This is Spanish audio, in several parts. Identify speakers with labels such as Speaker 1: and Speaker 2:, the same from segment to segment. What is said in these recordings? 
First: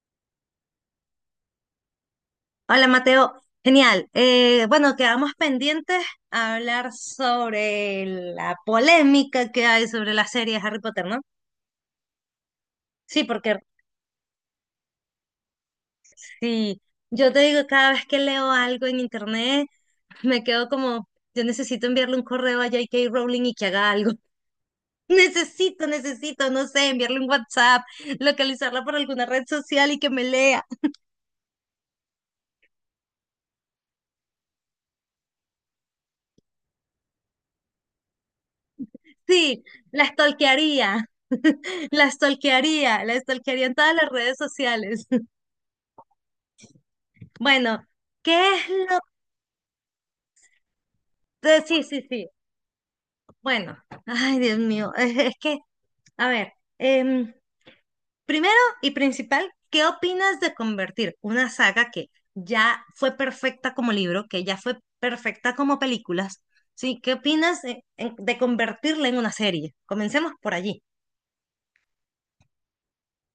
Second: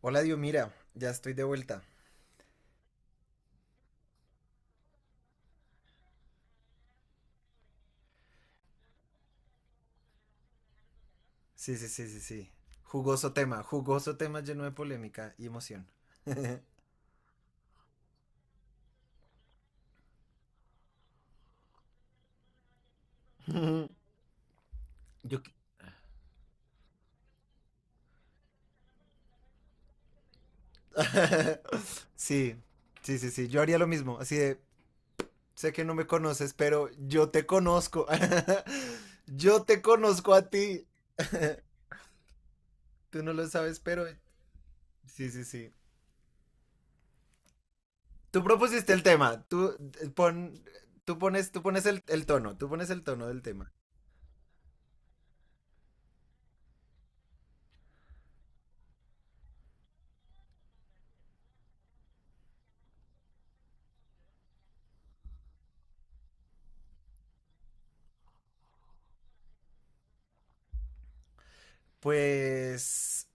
Speaker 1: Hola, Dios, mira, ya estoy de vuelta.
Speaker 2: Hola Mateo, genial. Bueno, quedamos pendientes a hablar sobre la polémica que hay sobre la serie de Harry Potter, ¿no?
Speaker 1: Sí, sí, sí, sí, sí.
Speaker 2: Sí, porque
Speaker 1: Jugoso tema lleno de polémica y emoción.
Speaker 2: si yo te digo cada vez que leo algo en internet, me quedo como, yo necesito enviarle un correo a J. K. Rowling y que haga algo.
Speaker 1: Yo... qui-
Speaker 2: Necesito, no sé, enviarle un WhatsApp, localizarla por alguna red social y que me lea.
Speaker 1: Sí, sí, sí, sí, yo haría lo mismo, así de, sé que no me conoces, pero yo te conozco.
Speaker 2: Sí,
Speaker 1: Yo te
Speaker 2: la
Speaker 1: conozco a ti.
Speaker 2: stalkearía, la stalkearía, la
Speaker 1: Tú no lo
Speaker 2: stalkearía en
Speaker 1: sabes,
Speaker 2: todas
Speaker 1: pero
Speaker 2: las redes sociales.
Speaker 1: sí, sí, sí.
Speaker 2: Bueno,
Speaker 1: Tú
Speaker 2: ¿qué es
Speaker 1: propusiste
Speaker 2: lo...?
Speaker 1: el tema, tú pon, tú
Speaker 2: Sí,
Speaker 1: pones
Speaker 2: sí,
Speaker 1: el
Speaker 2: sí.
Speaker 1: tono, tú pones el tono del tema.
Speaker 2: Bueno, ay, Dios mío. Es que, a ver, primero y principal, ¿qué opinas de convertir una saga que ya fue perfecta como libro, que ya fue perfecta como películas? ¿Sí? ¿Qué opinas de convertirla en una serie? Comencemos por allí.
Speaker 1: Pues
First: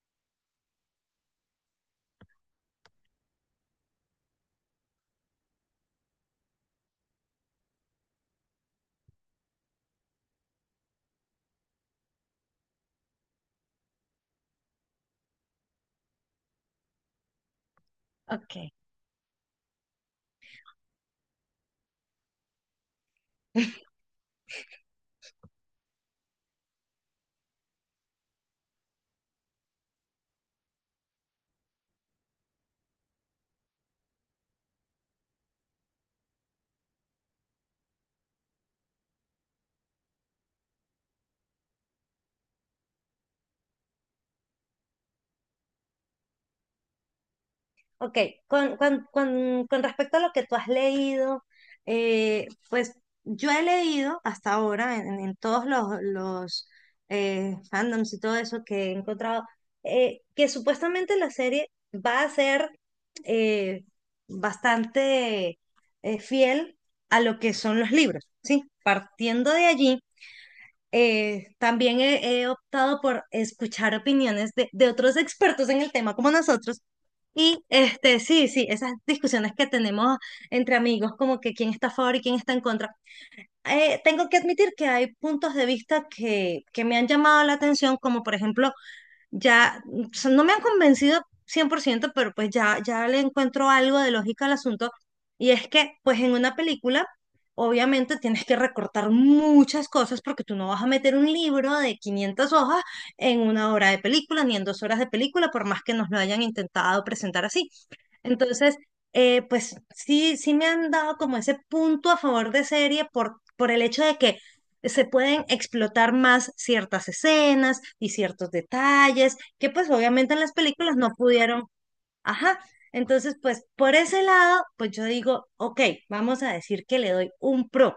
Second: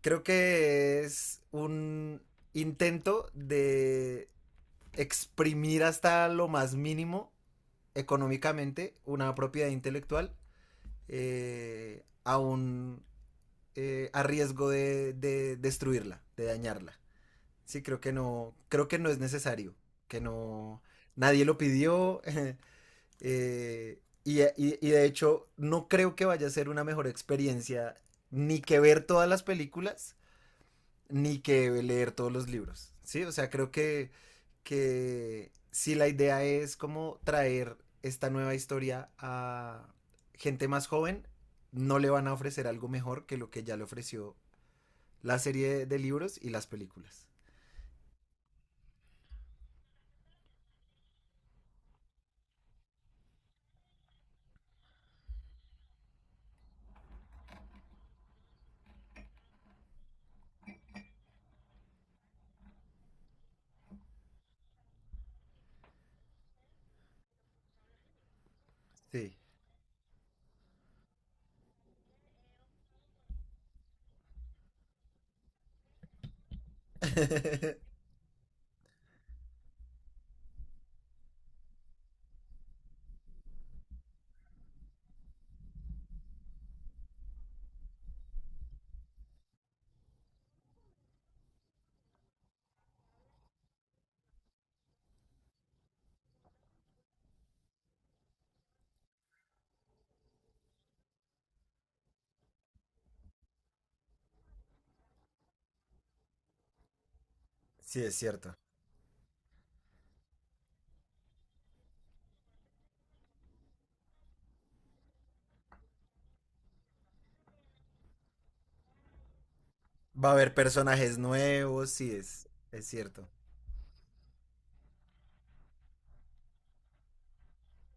Speaker 1: creo que es un intento de exprimir hasta lo más mínimo económicamente una propiedad intelectual aún a riesgo de destruirla, de dañarla. Sí,
Speaker 2: Ok.
Speaker 1: creo que no es necesario, que no, nadie lo pidió. Y de hecho no creo que vaya a ser una mejor experiencia ni que ver todas las películas, ni que leer todos los libros, ¿sí? O sea, creo que si la idea es como traer esta nueva historia a gente más joven, no le van a ofrecer algo mejor que lo que ya le ofreció la serie de libros y las películas.
Speaker 2: Ok, con respecto a lo que tú has leído, pues yo he leído hasta ahora en todos los fandoms y todo eso que he encontrado, que supuestamente la serie va a ser eh, bastante fiel a lo que son los libros, ¿sí?
Speaker 1: Sí,
Speaker 2: Partiendo de allí, también he optado por escuchar opiniones de otros expertos en el tema como nosotros. Y este, sí, sí, esas discusiones que tenemos entre amigos, como que quién está a favor y quién está en contra. Tengo que admitir que hay puntos de vista que me han llamado la atención, como por ejemplo ya, o sea, no me han convencido 100%, pero pues ya, ya le encuentro algo de lógica al asunto. Y es que, pues en una película, obviamente tienes que recortar muchas cosas porque tú no vas a meter un libro de 500 hojas en una hora de película, ni en dos horas de película, por más que nos lo hayan intentado presentar así.
Speaker 1: sí es cierto.
Speaker 2: Entonces, pues sí, sí me han dado como ese punto a favor de serie por el hecho de que se pueden explotar más ciertas escenas y ciertos detalles que pues
Speaker 1: Va a
Speaker 2: obviamente en las
Speaker 1: haber
Speaker 2: películas no
Speaker 1: personajes
Speaker 2: pudieron.
Speaker 1: nuevos, sí es,
Speaker 2: Ajá.
Speaker 1: es cierto.
Speaker 2: Entonces, pues por ese lado, pues yo digo, ok, vamos a decir que le doy un pro.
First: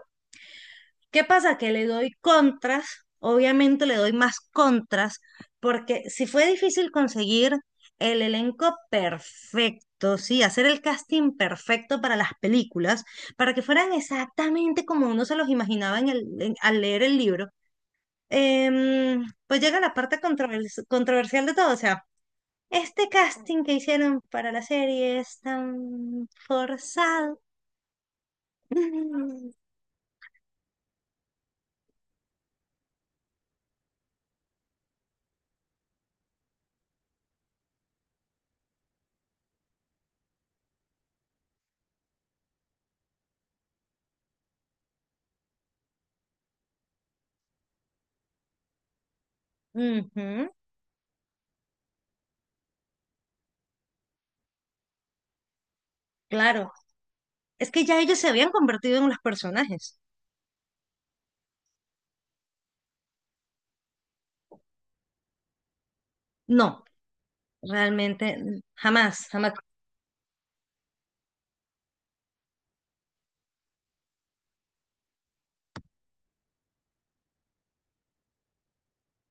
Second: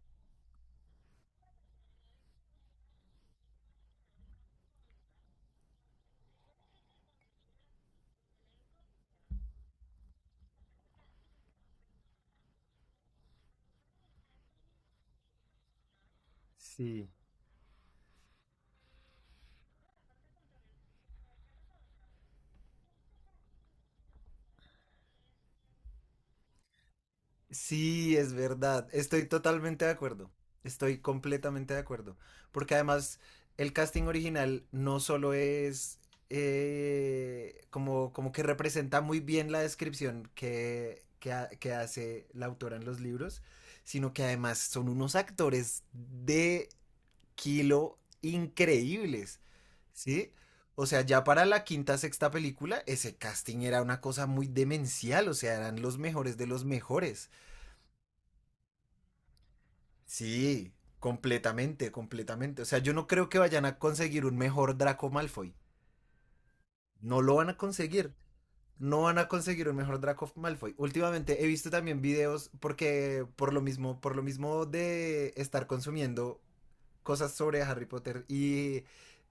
Speaker 2: ¿Qué pasa? Que le doy contras, obviamente le doy más contras, porque si fue difícil conseguir el elenco perfecto, sí, hacer el casting perfecto para las películas, para que fueran exactamente como uno se los imaginaba al leer
Speaker 1: Sí.
Speaker 2: el libro, pues llega la parte controversial de todo, o sea, este casting que hicieron para la serie es tan forzado.
Speaker 1: Sí, es verdad. Estoy totalmente de acuerdo. Estoy completamente de acuerdo. Porque además el casting original no solo es como que representa muy bien la descripción que hace la autora en los libros, sino que además son unos actores de kilo increíbles. ¿Sí?
Speaker 2: Ujú,
Speaker 1: O sea, ya para la quinta, sexta película, ese casting era una cosa muy demencial, o sea, eran los mejores de los
Speaker 2: claro.
Speaker 1: mejores.
Speaker 2: Es que ya ellos se habían convertido en los personajes.
Speaker 1: Sí, completamente, completamente. O sea, yo no creo que vayan a conseguir un mejor Draco Malfoy.
Speaker 2: No,
Speaker 1: No lo van a conseguir.
Speaker 2: realmente,
Speaker 1: No van
Speaker 2: jamás,
Speaker 1: a
Speaker 2: jamás.
Speaker 1: conseguir un mejor Draco Malfoy. Últimamente he visto también videos porque por lo mismo de estar consumiendo cosas sobre Harry Potter y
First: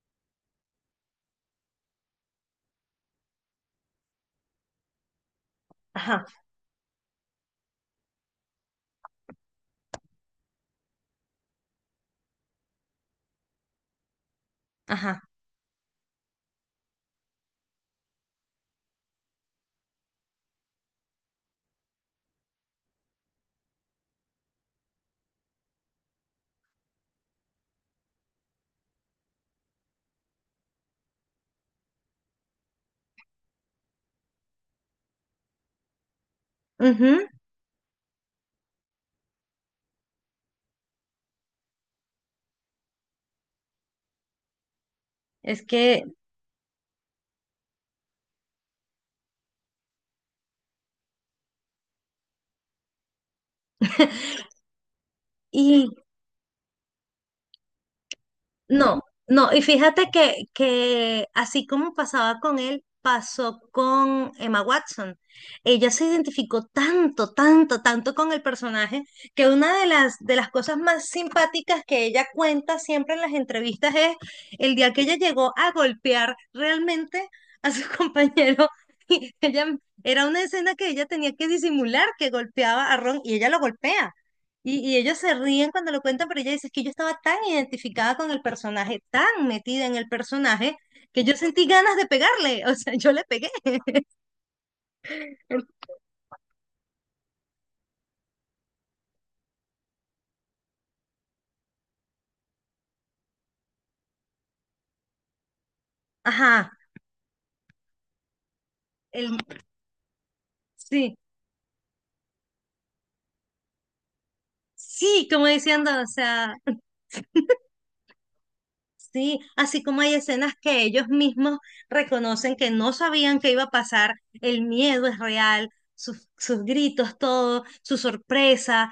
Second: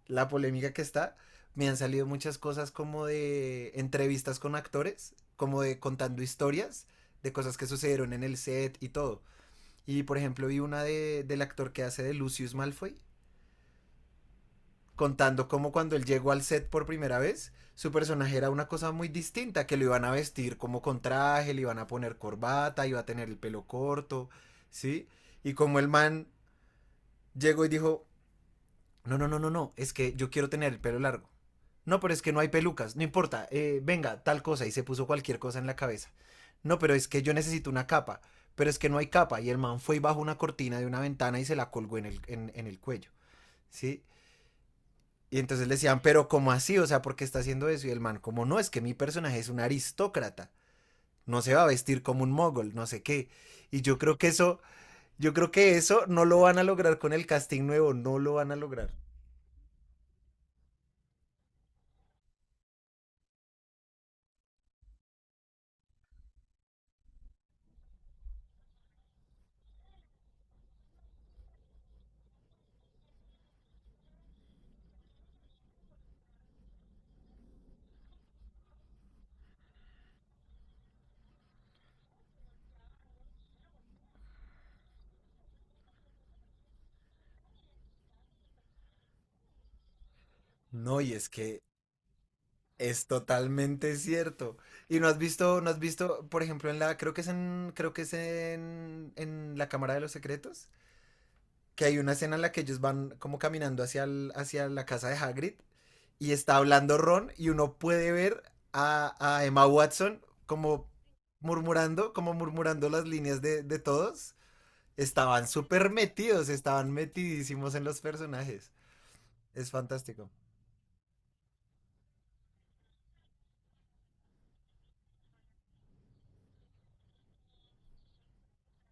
Speaker 1: la polémica que está, me han salido muchas cosas como de entrevistas con actores, como de contando
Speaker 2: Ajá,
Speaker 1: historias de cosas que sucedieron en el set y todo. Y por ejemplo, vi una del actor que hace de Lucius Malfoy,
Speaker 2: ajá.
Speaker 1: contando cómo cuando él llegó al set por primera vez, su personaje era una cosa muy distinta, que lo iban a vestir como con traje, le iban a poner corbata, iba a tener el pelo corto, ¿sí? Y como el man llegó y dijo, no, no, no, no, no, es que yo quiero tener el pelo largo. No, pero es que no hay pelucas, no importa, venga, tal cosa, y se puso cualquier cosa en la cabeza. No, pero es que
Speaker 2: Ujú.
Speaker 1: yo necesito una capa, pero es que no hay capa, y el man fue y bajó una cortina de una ventana y se la colgó en el cuello, ¿sí? Y
Speaker 2: Es
Speaker 1: entonces le decían,
Speaker 2: que,
Speaker 1: pero ¿cómo así? O sea, ¿por qué está haciendo eso? Y el man, como no, es que mi personaje es un aristócrata, no se va a vestir como un mogol, no sé qué. Y yo creo que eso, yo creo que
Speaker 2: y
Speaker 1: eso no lo van a lograr con el casting nuevo, no lo van a lograr.
Speaker 2: no, no, y fíjate que así como pasaba con él, pasó con Emma Watson. Ella se identificó tanto, tanto, tanto con el personaje que una de las cosas más simpáticas que ella cuenta siempre en las entrevistas es el día que ella llegó a golpear realmente a su compañero. Y ella, era una escena que ella tenía que disimular que golpeaba a Ron y ella lo golpea. Y ellos se ríen cuando lo cuentan, pero ella dice, es que yo estaba tan identificada con el personaje, tan metida en el personaje,
Speaker 1: No, y
Speaker 2: que
Speaker 1: es
Speaker 2: yo
Speaker 1: que
Speaker 2: sentí ganas de pegarle, o sea,
Speaker 1: es
Speaker 2: yo le pegué.
Speaker 1: totalmente cierto. Y no has visto, no has visto, por ejemplo, en la, creo que es en en la Cámara de los Secretos, que hay una escena en la que ellos van como caminando hacia la casa de Hagrid y está
Speaker 2: Ajá,
Speaker 1: hablando Ron y uno puede ver a,
Speaker 2: el,
Speaker 1: a Emma Watson como
Speaker 2: sí,
Speaker 1: murmurando, como murmurando, las líneas de todos.
Speaker 2: sí, como
Speaker 1: Estaban súper
Speaker 2: diciendo, o
Speaker 1: metidos,
Speaker 2: sea,
Speaker 1: estaban metidísimos en los personajes.
Speaker 2: sí,
Speaker 1: Es
Speaker 2: así como hay
Speaker 1: fantástico.
Speaker 2: escenas que ellos mismos reconocen que no sabían qué iba a pasar, el miedo es real, sus gritos, todo, su sorpresa.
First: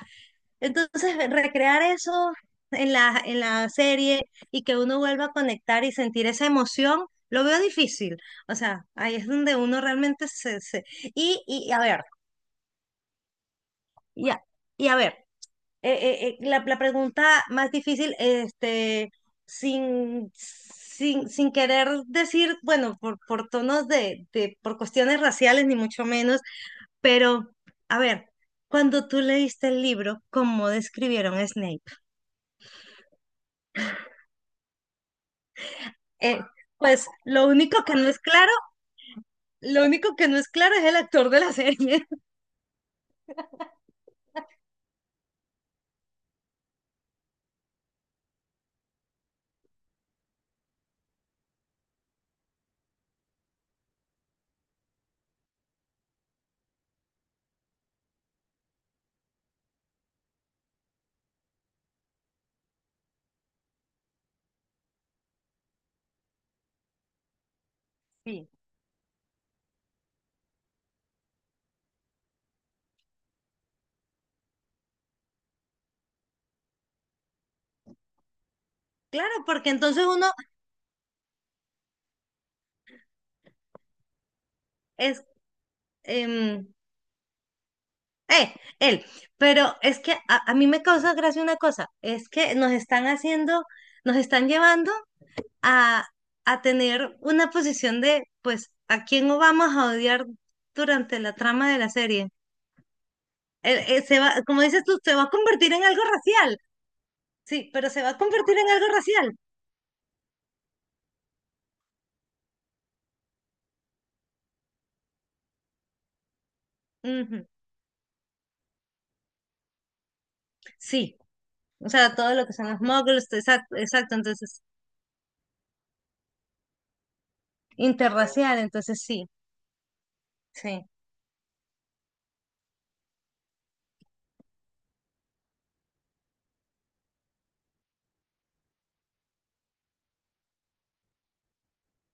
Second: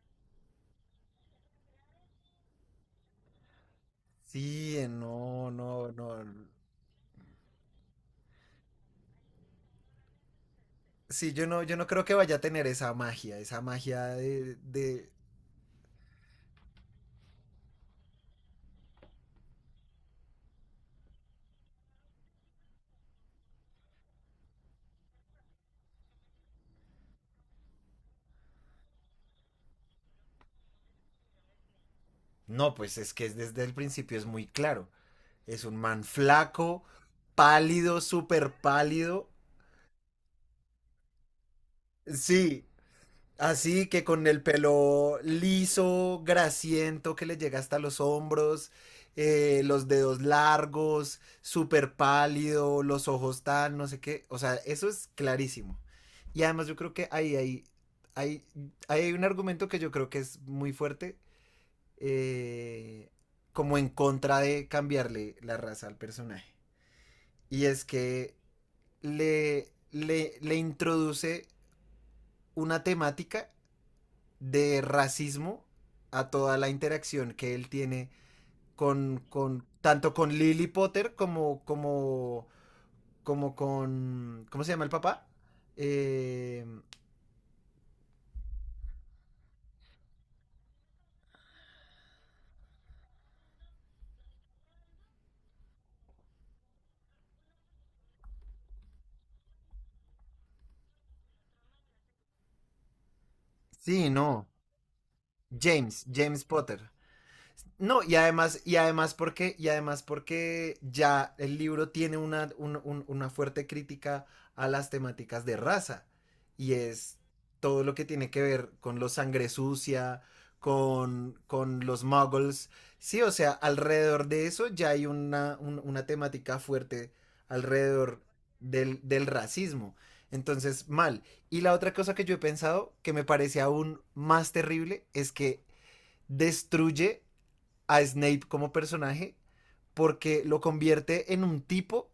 Speaker 2: Entonces, recrear eso en la serie y que
Speaker 1: Sí,
Speaker 2: uno vuelva a
Speaker 1: no,
Speaker 2: conectar
Speaker 1: no,
Speaker 2: y
Speaker 1: no.
Speaker 2: sentir esa emoción, lo veo difícil. O sea, ahí es donde uno realmente.
Speaker 1: Sí,
Speaker 2: Y,
Speaker 1: yo no,
Speaker 2: y
Speaker 1: yo
Speaker 2: a
Speaker 1: no
Speaker 2: ver,
Speaker 1: creo que vaya a tener esa magia, esa magia
Speaker 2: ya,
Speaker 1: de,
Speaker 2: y a
Speaker 1: de...
Speaker 2: ver, la pregunta más difícil, este, sin querer decir, bueno, por tonos de, por cuestiones raciales, ni mucho menos, pero, a ver, cuando tú leíste el libro, ¿cómo describieron a Snape?
Speaker 1: No, pues es que desde el principio es muy claro. Es un man
Speaker 2: Eh,
Speaker 1: flaco,
Speaker 2: pues lo único que
Speaker 1: pálido,
Speaker 2: no es
Speaker 1: súper
Speaker 2: claro,
Speaker 1: pálido.
Speaker 2: lo único que no es claro es el actor de la serie.
Speaker 1: Sí, así que con el pelo liso, grasiento, que le llega hasta los hombros, los dedos largos, súper pálido, los ojos tan, no sé qué. O sea, eso es clarísimo. Y además yo creo que ahí hay, hay un argumento que yo creo que es muy fuerte, eh, como en contra de cambiarle la raza al personaje. Y es que
Speaker 2: Sí.
Speaker 1: le introduce una temática de racismo a toda la interacción que él tiene
Speaker 2: Claro,
Speaker 1: con
Speaker 2: porque entonces
Speaker 1: tanto
Speaker 2: uno
Speaker 1: con Lily Potter como con, ¿cómo se llama el
Speaker 2: es,
Speaker 1: papá? Eh,
Speaker 2: em, eh, él. Pero es que a mí me causa gracia una cosa, es que nos están haciendo, nos están llevando a, a tener una posición de, pues, ¿a quién no vamos a odiar durante la trama de la serie? Eh, eh,
Speaker 1: sí,
Speaker 2: se va,
Speaker 1: no,
Speaker 2: como dices tú, se va a convertir en algo
Speaker 1: James
Speaker 2: racial.
Speaker 1: Potter.
Speaker 2: Sí, pero
Speaker 1: No,
Speaker 2: se va
Speaker 1: y
Speaker 2: a convertir
Speaker 1: además,
Speaker 2: en
Speaker 1: y
Speaker 2: algo
Speaker 1: además
Speaker 2: racial.
Speaker 1: porque, y además porque ya el libro tiene una fuerte crítica a las temáticas de raza. Y es
Speaker 2: Ujú.
Speaker 1: todo lo que tiene que ver con los sangre sucia,
Speaker 2: Sí.
Speaker 1: con
Speaker 2: O
Speaker 1: los
Speaker 2: sea, todo lo que
Speaker 1: muggles.
Speaker 2: son los
Speaker 1: Sí,
Speaker 2: muggles,
Speaker 1: o sea,
Speaker 2: exacto, exacto,
Speaker 1: alrededor de
Speaker 2: entonces,
Speaker 1: eso ya hay una temática fuerte alrededor
Speaker 2: interracial,
Speaker 1: del,
Speaker 2: entonces
Speaker 1: del
Speaker 2: sí,
Speaker 1: racismo.
Speaker 2: sí,
Speaker 1: Entonces, mal. Y la otra cosa que yo he pensado, que me parece aún más terrible, es que destruye a Snape como personaje porque lo convierte en un tipo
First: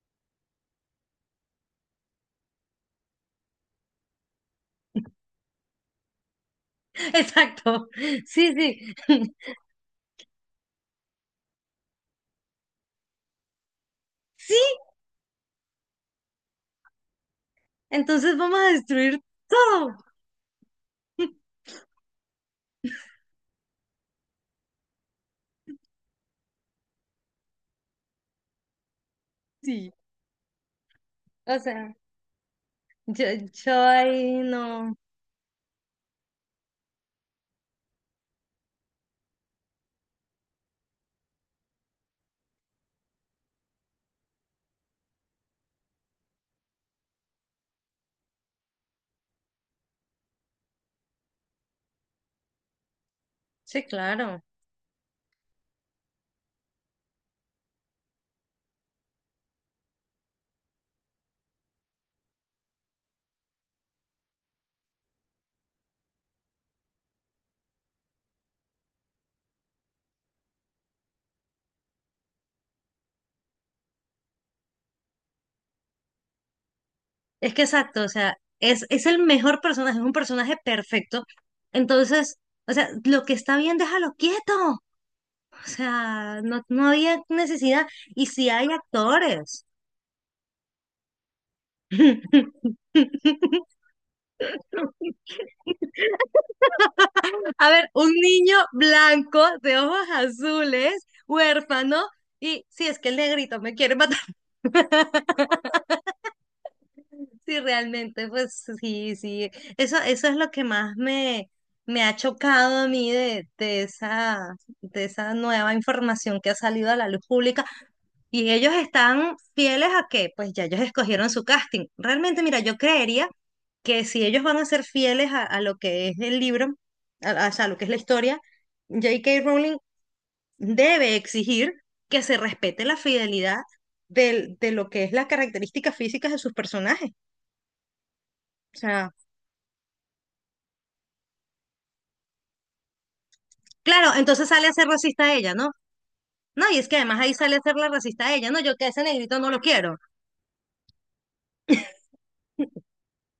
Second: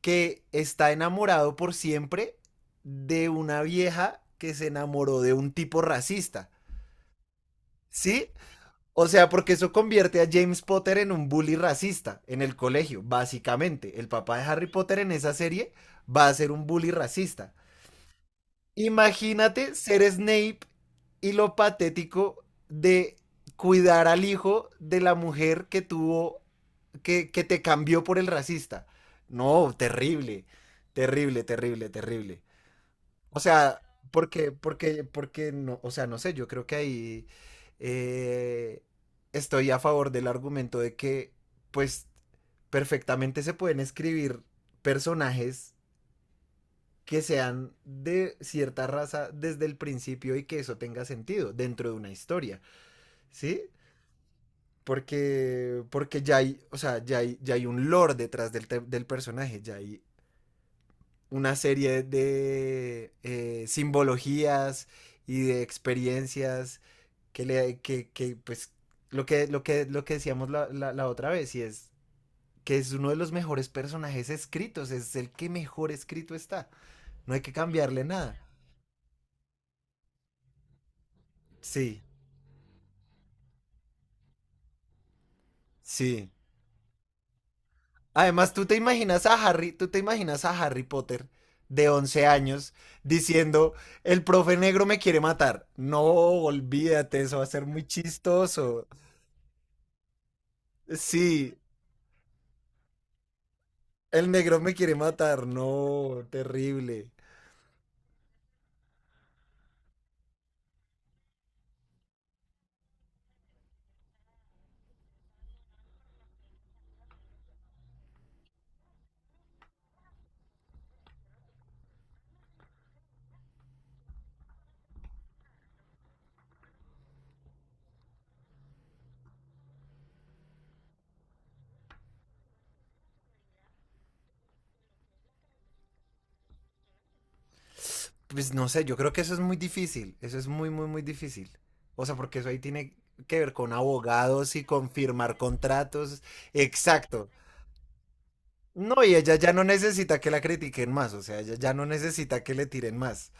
Speaker 1: que está enamorado por siempre de una vieja que se enamoró de un tipo racista.
Speaker 2: exacto,
Speaker 1: ¿Sí?
Speaker 2: sí, sí,
Speaker 1: O sea, porque eso convierte a James Potter en un bully racista en el colegio, básicamente. El papá de
Speaker 2: sí,
Speaker 1: Harry Potter en esa serie va a ser un bully racista.
Speaker 2: entonces vamos a destruir
Speaker 1: Imagínate
Speaker 2: todo.
Speaker 1: ser Snape y lo patético de cuidar al hijo de la mujer que tuvo que te cambió por el racista. No,
Speaker 2: Sí.
Speaker 1: terrible, terrible,
Speaker 2: O
Speaker 1: terrible,
Speaker 2: sea,
Speaker 1: terrible.
Speaker 2: yo,
Speaker 1: O sea,
Speaker 2: yo ahí
Speaker 1: porque,
Speaker 2: no.
Speaker 1: porque, porque no, o sea, no sé, yo creo que ahí eh, estoy a favor del argumento de que, pues, perfectamente se pueden escribir personajes que sean de cierta raza desde el principio y que eso tenga sentido dentro de una historia, ¿sí?
Speaker 2: Sí, claro.
Speaker 1: Porque ya hay, o sea, ya hay un lore detrás del personaje, ya hay una serie de simbologías y de experiencias que, pues, lo que decíamos la otra vez, y es que es uno de los mejores personajes escritos, es el que mejor escrito está, no hay que
Speaker 2: Es que
Speaker 1: cambiarle
Speaker 2: exacto, o sea,
Speaker 1: nada.
Speaker 2: es el mejor personaje, es un personaje perfecto.
Speaker 1: Sí,
Speaker 2: Entonces, o sea, lo que está bien, déjalo quieto. O
Speaker 1: sí.
Speaker 2: sea, no, no había necesidad. Y si
Speaker 1: Además,
Speaker 2: hay actores.
Speaker 1: Tú te imaginas a Harry Potter de 11 años diciendo, el profe negro me quiere matar. No, olvídate, eso va a ser
Speaker 2: A
Speaker 1: muy
Speaker 2: ver, un niño
Speaker 1: chistoso.
Speaker 2: blanco de ojos azules,
Speaker 1: Sí,
Speaker 2: huérfano, y si es que el negrito me quiere matar,
Speaker 1: el negro me quiere matar. No, terrible.
Speaker 2: sí realmente, pues sí, sí, eso es lo que más me ha chocado a mí de esa nueva información que ha salido a la luz pública. Y ellos están fieles a que, pues ya ellos escogieron su casting. Realmente, mira, yo creería que si ellos van a ser fieles a lo que es el libro, o sea, a lo que es la historia, J K Rowling debe exigir que se respete la fidelidad de lo que es las características físicas de sus personajes.
Speaker 1: Pues no
Speaker 2: O
Speaker 1: sé, yo creo
Speaker 2: sea,
Speaker 1: que eso es muy difícil. Eso es muy, muy, muy difícil. O sea, porque eso ahí tiene que ver con
Speaker 2: claro, entonces
Speaker 1: abogados y
Speaker 2: sale a ser
Speaker 1: con
Speaker 2: racista a
Speaker 1: firmar
Speaker 2: ella, ¿no?
Speaker 1: contratos.
Speaker 2: No, y es que además
Speaker 1: Exacto.
Speaker 2: ahí sale a ser la racista a ella, ¿no? Yo que a
Speaker 1: No,
Speaker 2: ese
Speaker 1: y ella
Speaker 2: negrito no
Speaker 1: ya
Speaker 2: lo
Speaker 1: no
Speaker 2: quiero.
Speaker 1: necesita que la critiquen más, o sea, ella ya no necesita que le tiren más.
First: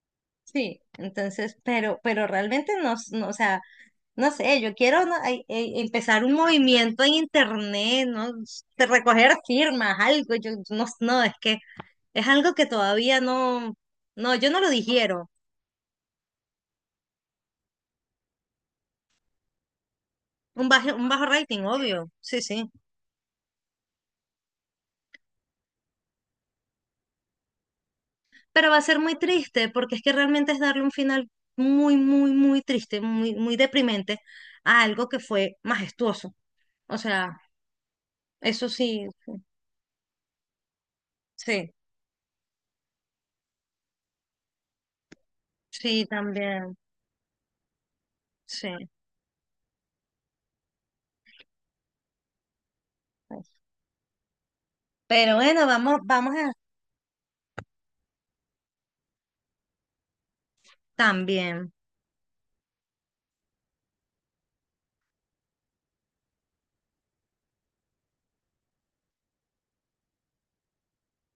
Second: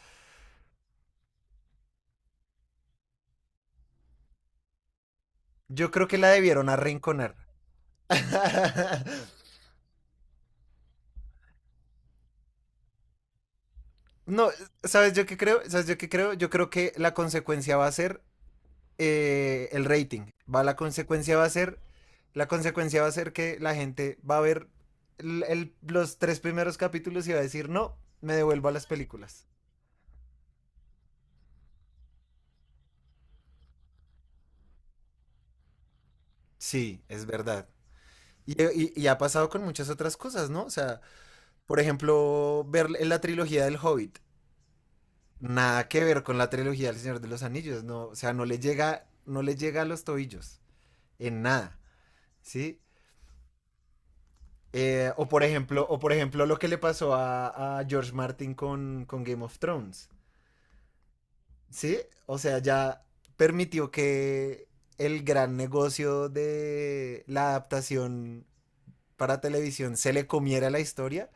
Speaker 2: Sí, entonces, pero realmente no, no, o sea, no sé, yo quiero, ¿no? Ay,
Speaker 1: Yo creo que
Speaker 2: empezar
Speaker 1: la
Speaker 2: un
Speaker 1: debieron
Speaker 2: movimiento en
Speaker 1: arrinconar.
Speaker 2: internet, ¿no? De recoger firmas, algo, yo no, no, es que es algo que todavía no, no,
Speaker 1: No,
Speaker 2: yo no lo
Speaker 1: ¿sabes yo
Speaker 2: digiero.
Speaker 1: qué creo? ¿Sabes yo qué creo? Yo creo que la consecuencia va a ser el rating.
Speaker 2: Un
Speaker 1: La
Speaker 2: bajo, un bajo
Speaker 1: consecuencia va a
Speaker 2: rating,
Speaker 1: ser.
Speaker 2: obvio. Sí,
Speaker 1: La
Speaker 2: sí.
Speaker 1: consecuencia va a ser que la gente va a ver los tres primeros capítulos y va a decir, no, me devuelvo
Speaker 2: Pero
Speaker 1: a
Speaker 2: va a
Speaker 1: las
Speaker 2: ser muy
Speaker 1: películas.
Speaker 2: triste porque es que realmente es darle un final muy, muy, muy triste, muy, muy deprimente a algo que fue majestuoso. O
Speaker 1: Sí, es
Speaker 2: sea,
Speaker 1: verdad. Y,
Speaker 2: eso
Speaker 1: y- y
Speaker 2: sí,
Speaker 1: ha pasado con muchas otras cosas, ¿no? O sea,
Speaker 2: sí,
Speaker 1: por ejemplo, ver la trilogía del Hobbit. Nada que
Speaker 2: sí,
Speaker 1: ver con la
Speaker 2: también,
Speaker 1: trilogía del Señor de los Anillos, no, o sea, no le
Speaker 2: sí.
Speaker 1: llega, no le llega a los tobillos en nada, ¿sí? Eh, o
Speaker 2: Pero
Speaker 1: por
Speaker 2: bueno,
Speaker 1: ejemplo, o
Speaker 2: vamos,
Speaker 1: por
Speaker 2: vamos
Speaker 1: ejemplo
Speaker 2: a
Speaker 1: lo que le pasó a George Martin con Game of Thrones,
Speaker 2: también.
Speaker 1: ¿sí? O sea, ya permitió que el gran negocio de la adaptación para televisión se le comiera la historia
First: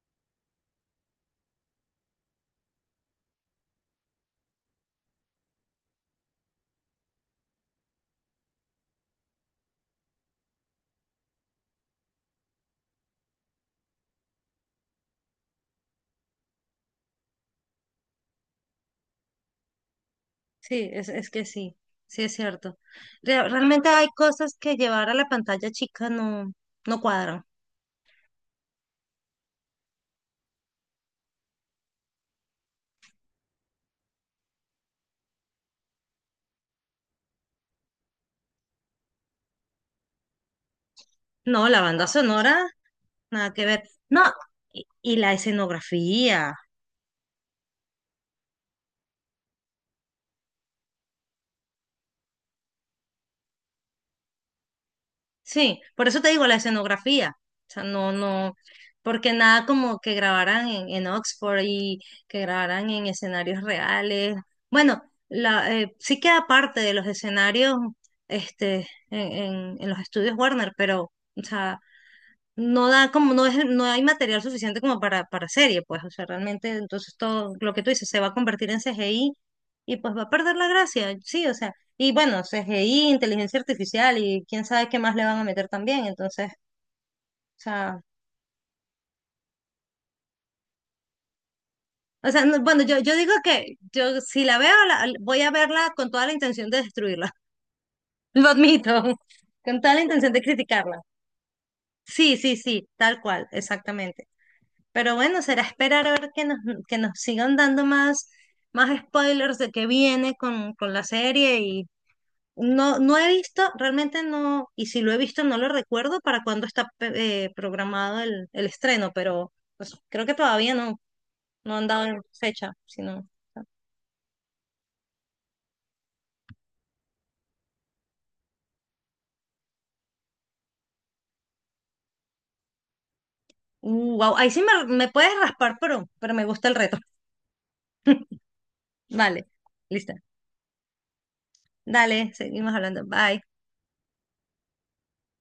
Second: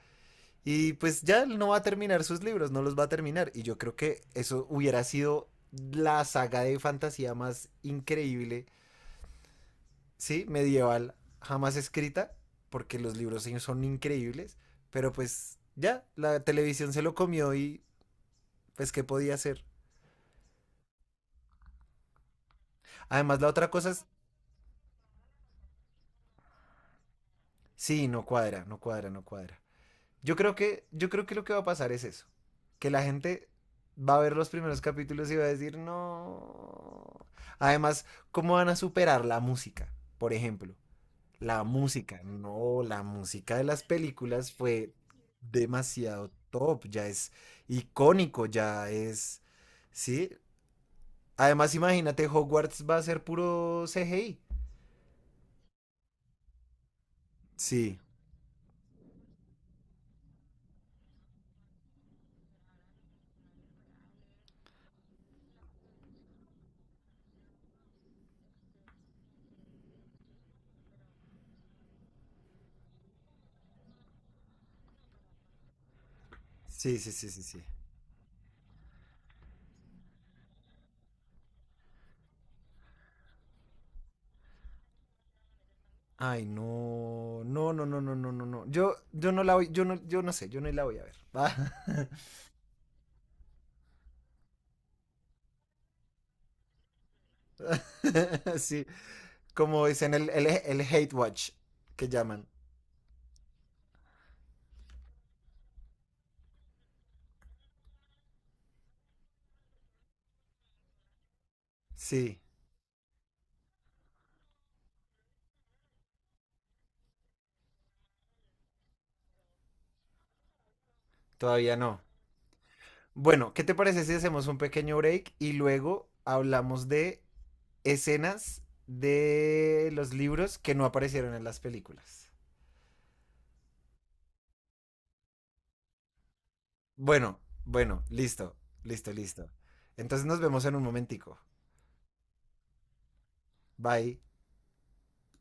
Speaker 1: Y pues ya él no va a terminar sus libros, no los va a terminar. Y yo creo que eso hubiera sido la saga de fantasía más increíble, ¿sí? Medieval, jamás escrita, porque los libros sí son increíbles. Pero pues ya, la televisión se lo comió y pues, ¿qué podía hacer?
Speaker 2: Sí, es que sí, sí es cierto.
Speaker 1: Además, la
Speaker 2: Re-
Speaker 1: otra
Speaker 2: realmente
Speaker 1: cosa es,
Speaker 2: hay cosas que llevar a la pantalla chica no, no cuadran.
Speaker 1: sí, no cuadra, no cuadra, no cuadra. Yo creo que lo que va a pasar es eso. Que la gente va a ver los primeros capítulos y va a decir, no. Además, ¿cómo van a superar la música? Por ejemplo, la
Speaker 2: No, la banda
Speaker 1: música.
Speaker 2: sonora,
Speaker 1: No, la
Speaker 2: nada
Speaker 1: música de
Speaker 2: que
Speaker 1: las
Speaker 2: ver. No,
Speaker 1: películas
Speaker 2: y,
Speaker 1: fue
Speaker 2: y la
Speaker 1: demasiado
Speaker 2: escenografía.
Speaker 1: top, ya es icónico, ya es. Sí. Además, imagínate, Hogwarts va a ser puro CGI.
Speaker 2: Sí, por eso te digo la escenografía. O sea,
Speaker 1: Sí,
Speaker 2: no, no, porque nada como que grabaran en Oxford y que grabaran en escenarios reales. Bueno, sí queda parte de los escenarios este, en los estudios Warner, pero, o sea, no da como, no es, no hay material suficiente como para serie, pues, o sea, realmente,
Speaker 1: sí, sí,
Speaker 2: entonces
Speaker 1: sí, sí,
Speaker 2: todo
Speaker 1: sí.
Speaker 2: lo que tú dices se va a convertir en CGI y pues va a perder la gracia, sí, o sea, y bueno, CGI, inteligencia artificial y quién sabe qué más le van a meter también,
Speaker 1: Ay,
Speaker 2: entonces, o
Speaker 1: no, no, no, no,
Speaker 2: sea,
Speaker 1: no, no, no, no. Yo no la voy, yo no, yo no sé, yo no la voy a ver. ¿Va?
Speaker 2: bueno, yo digo que yo si la veo, voy a verla con toda la intención de destruirla, lo
Speaker 1: sí,
Speaker 2: admito, con
Speaker 1: como
Speaker 2: toda la
Speaker 1: dicen el,
Speaker 2: intención de
Speaker 1: el
Speaker 2: criticarla.
Speaker 1: hate watch que
Speaker 2: Sí,
Speaker 1: llaman.
Speaker 2: sí, sí, tal cual, exactamente. Pero bueno, será esperar a ver que nos sigan dando más spoilers de qué viene con la serie. Y
Speaker 1: Sí,
Speaker 2: no, no he visto, realmente no, y si lo he visto no lo recuerdo para cuándo está programado el estreno, pero pues, creo que todavía no,
Speaker 1: todavía
Speaker 2: no han
Speaker 1: no.
Speaker 2: dado fecha, sino.
Speaker 1: Bueno, ¿qué te parece si hacemos un pequeño break y luego hablamos de escenas de los libros que no aparecieron en las películas?
Speaker 2: Wow, ahí sí me puedes raspar, pero me gusta el reto.
Speaker 1: Bueno, bueno, listo, listo,
Speaker 2: Vale,
Speaker 1: listo.
Speaker 2: listo.
Speaker 1: Entonces nos vemos en un momentico.
Speaker 2: Dale, seguimos hablando. Bye.
Speaker 1: Bye.